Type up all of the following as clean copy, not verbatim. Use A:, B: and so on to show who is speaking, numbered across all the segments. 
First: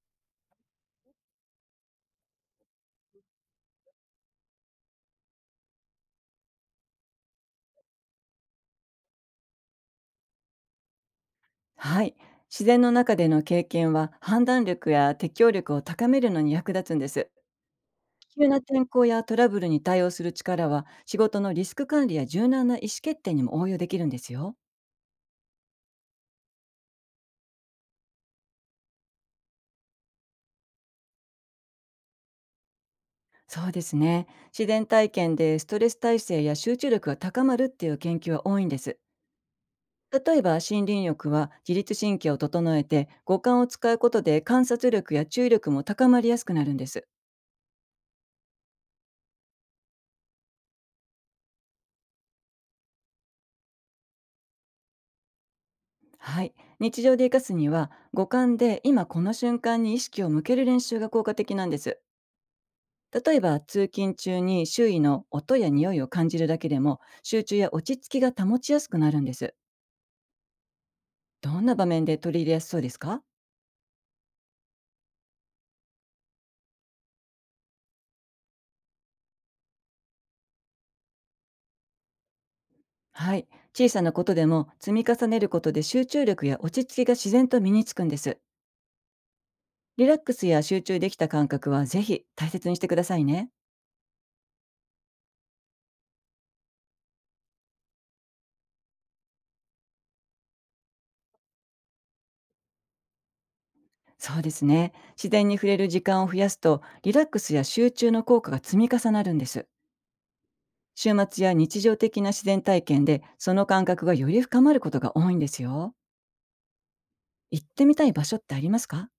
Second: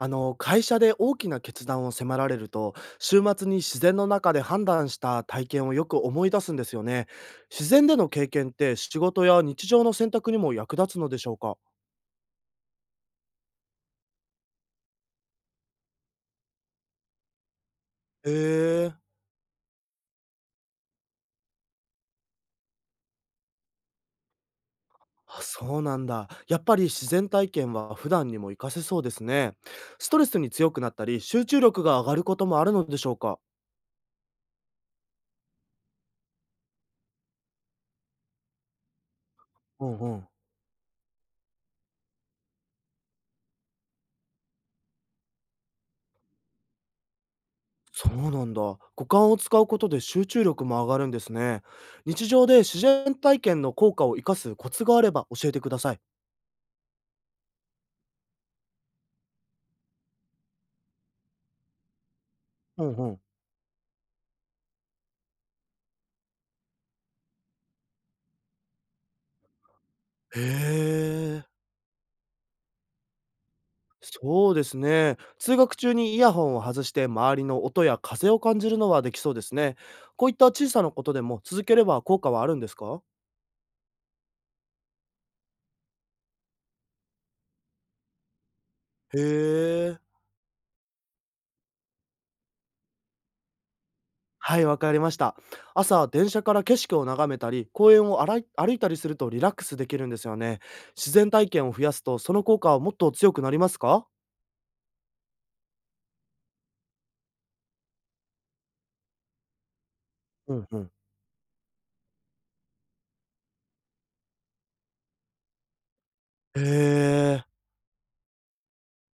A: あの会社で大きな決断を迫られると、週末に自然の中で判断した体験をよく思い出すんですよね。自然での経験って仕事や日常の選択にも役立つのでしょうか？
B: はい。自然の中での経験は判断力や適応力を高めるのに役立つんです。
A: へ
B: 急な天
A: え。
B: 候やトラブルに対応する力は仕事のリスク管理や柔軟な意思決定にも応用できるんですよ。
A: あ、そうなんだ。やっぱり自然体験は普段にも活かせそうですね。ストレスに強くなったり集中力が上がることもあるのでしょうか？
B: そうですね。自然体験でストレス耐性や集中力が高まるっていう研究は多いんです。
A: うんう
B: 例
A: ん。
B: えば、森林浴は自律神経を整えて、五感を使うことで観察力や注意力も高まりやすくなるんです。
A: そうなんだ。五感を使うことで集中力も上がるんですね。日常で自然体験の効果を生かすコツがあれば教えてください。
B: はい。日常で活かすには、五感で今この瞬間に意識を向ける練習が効果的なんです。
A: うんうん。
B: 例えば、通勤中に周囲の音や匂いを感じるだけでも、集中や落ち着きが保ちやすくなるんです。
A: へ
B: ど
A: え。
B: んな場面で取り入れやすそうですか？
A: そうですね。通学中にイヤホンを外して周りの音や風を感じるのはできそうですね。こういった小さなことでも続ければ効果はあるんですか？
B: はい。小さなことでも積み重ねることで、集中力や落ち着きが自然と身につくんです。
A: へえ。
B: リラックスや集中できた感覚はぜひ大切にしてくださいね。
A: はい、わかりました。朝、電車から景色を眺めたり、公園をあらい歩いたりするとリラックスできるんですよね。自然体験を増やすと、その効果はもっと強くなりますか？
B: そうですね。自然に触れる時間を増やすと、リラックスや集中の効果が積み重なるんです。
A: うんうん。
B: 週末や日常的な自然体験で、その感覚がより深まることが多いんですよ。
A: へえ、
B: 行ってみたい場所ってありますか？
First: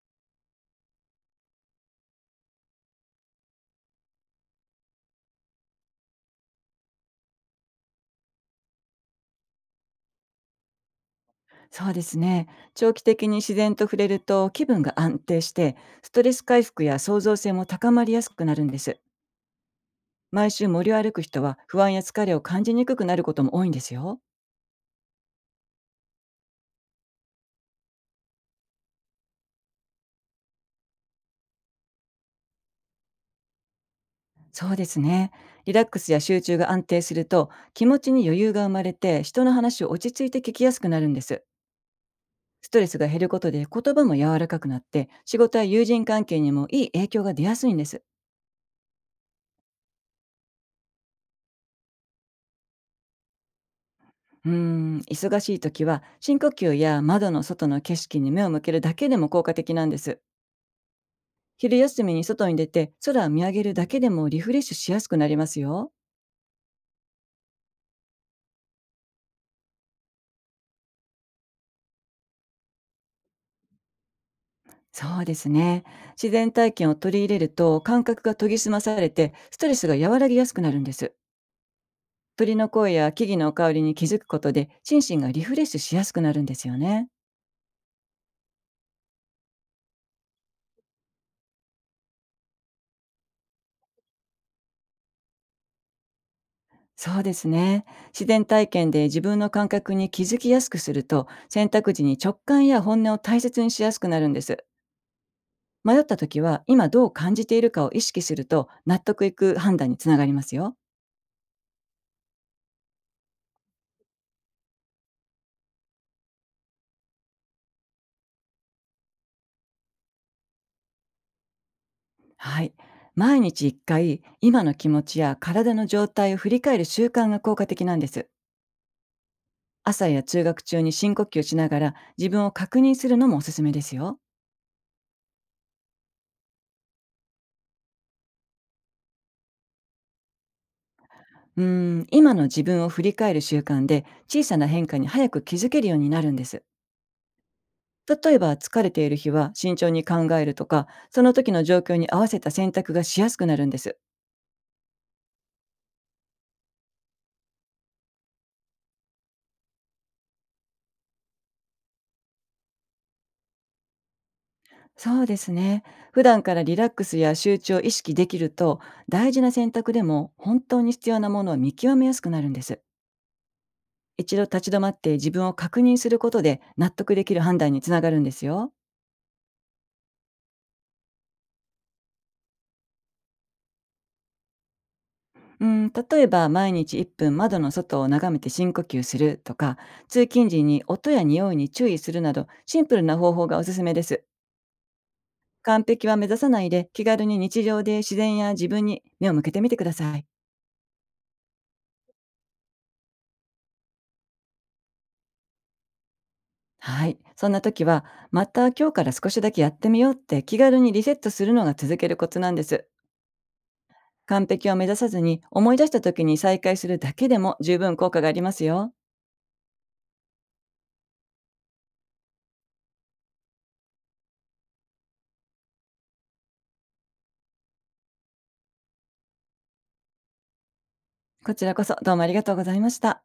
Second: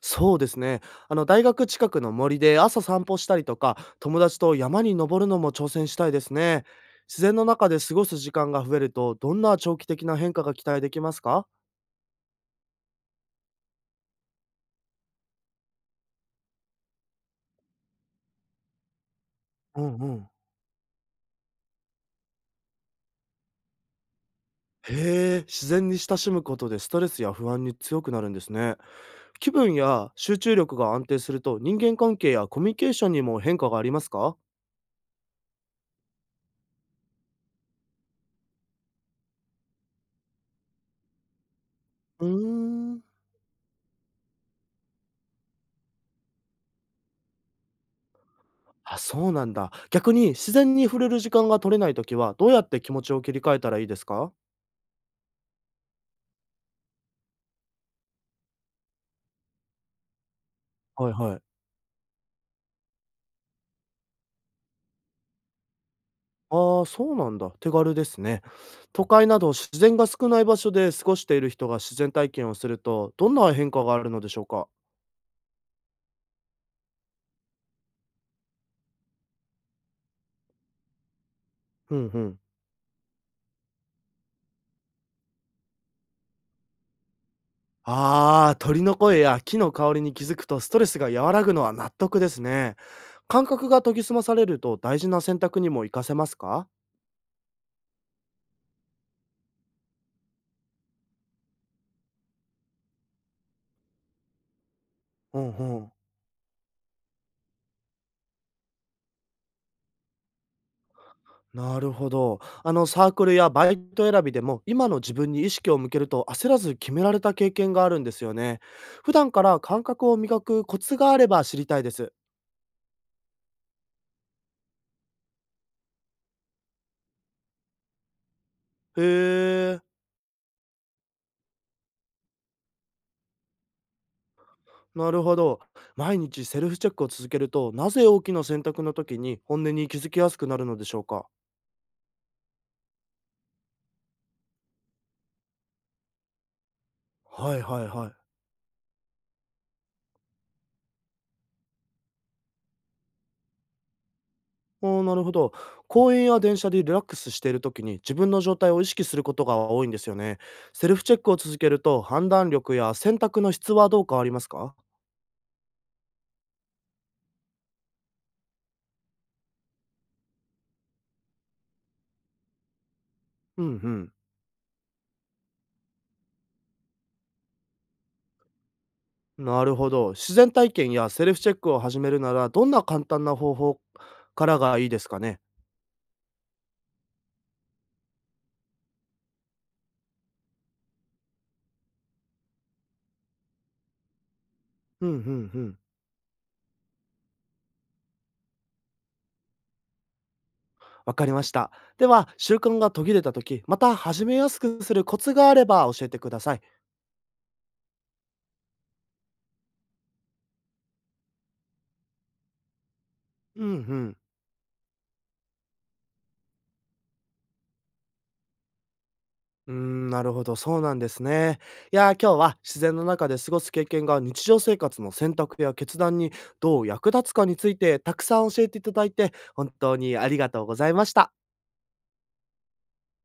A: そうですね。あの、大学近くの森で朝散歩したりとか、友達と山に登るのも挑戦したいですね。自然の中で過ごす時間が増えると、どんな長期的な変化が期待できますか？
B: そうですね。長期的に自然と触れると気分が安定して、ストレス回復や創造性も高まりやすくなるんです。
A: うんうん。
B: 毎週森を歩く人は、不安や疲れを感じにくくなることも多いんですよ。
A: へえ、自然に親しむことでストレスや不安に強くなるんですね。気分や集中力が安定すると人間関係やコミュニケーションにも変化がありますか？
B: そうですね。リラックスや集中が安定すると、気持ちに余裕が生まれて、人の話を落ち着いて聞きやすくなるんです。
A: うー
B: ストレス
A: ん。
B: が減ることで言葉も柔らかくなって、仕事や友人関係にもいい影響が出やすいんです。
A: あ、そうなんだ。逆に自然に触れる時間が取れないときはどうやって気持ちを切り替えたらいいですか？
B: うーん、忙しい時は、深呼吸や窓の外の景色に目を向けるだけでも効果的なんです。
A: はいはい。
B: 昼休みに外に出て空を見上げるだけでも、リフレッシュしやすくなりますよ。
A: ああ、そうなんだ。手軽ですね。都会など自然が少ない場所で過ごしている人が自然体験をするとどんな変化があるのでしょうか？
B: そうですね。自然体験を取り入れると、感覚が研ぎ澄まされて、ストレスが和らぎやすくなるんです。
A: うんうん。
B: 鳥の声や木々の香りに気づくことで、心身がリフレッシュしやすくなるんですよね。
A: ああ、鳥の声や木の香りに気づくとストレスが和らぐのは納得ですね。感覚が研ぎ澄まされると大事な選択にも活かせますか？
B: そうですね。自然体験で自分の感覚に気づきやすくすると、選択時に直感や本音を大切にしやすくなるんです。
A: うんうん。
B: 迷った時は、今どう感じているかを意識すると、納得いく判断につながりますよ。
A: なるほど。あのサークルやバイト選びでも今の自分に意識を向けると焦らず決められた経験があるんですよね。普段から感覚を磨くコツがあれば知りたいです。
B: はい。毎日1回、今の気持ちや体の状態を振り返る習慣が効果的なんです。
A: へえ。
B: 朝や通学中に深呼吸しながら自分を確認するのもおすすめですよ。
A: なるほど。毎日セルフチェックを続けるとなぜ大きな選択の時に本音に気づきやすくなるのでしょうか？
B: うーん、今の自分を振り返る習慣で、小さな変化に早く気づけるようになるんです。
A: はいはいはい。
B: 例えば、疲れている日は慎重に考えるとか、その時の状況に合わせた選択がしやすくなるんです。
A: お、なるほど。公園や電車でリラックスしている時に自分の状態を意識することが多いんですよね。セルフチェックを続けると判断力や選択の質はどう変わりますか？
B: そうですね。普段からリラックスや集中を意識できると、大事な選択でも本当に必要なものを見極めやすくなるんです。
A: うんうん。
B: 一度立ち止まって自分を確認することで、納得できる判断につながるんですよ。
A: なるほど。自然体験やセルフチェックを始めるならどんな簡単な方法からがいいですかね？
B: うん、例えば毎日1分窓の外を眺めて深呼吸するとか、通勤時に音や匂いに注意するなど、シンプルな方法がおすすめです。
A: うんうんうん。
B: 完璧は目指さないで、気軽に日常で自然や自分に目を向けてみてください。
A: わかりました。では、習慣が途切れた時、また始めやすくするコツがあれば教えてください。
B: はい。そんな時は、また今日から少しだけやってみようって気軽にリセットするのが、続けるコツなんです。
A: うんうん。
B: 完璧を目指さずに、思い出した時に再開するだけでも十分効果がありますよ。
A: うーん、なるほど、そうなんですね。いやー、今日は自然の中で過ごす経験が日常生活の選択や決断にどう役立つかについてたくさん教えていただいて、本当にありがとうございました。
B: こちらこそどうもありがとうございました。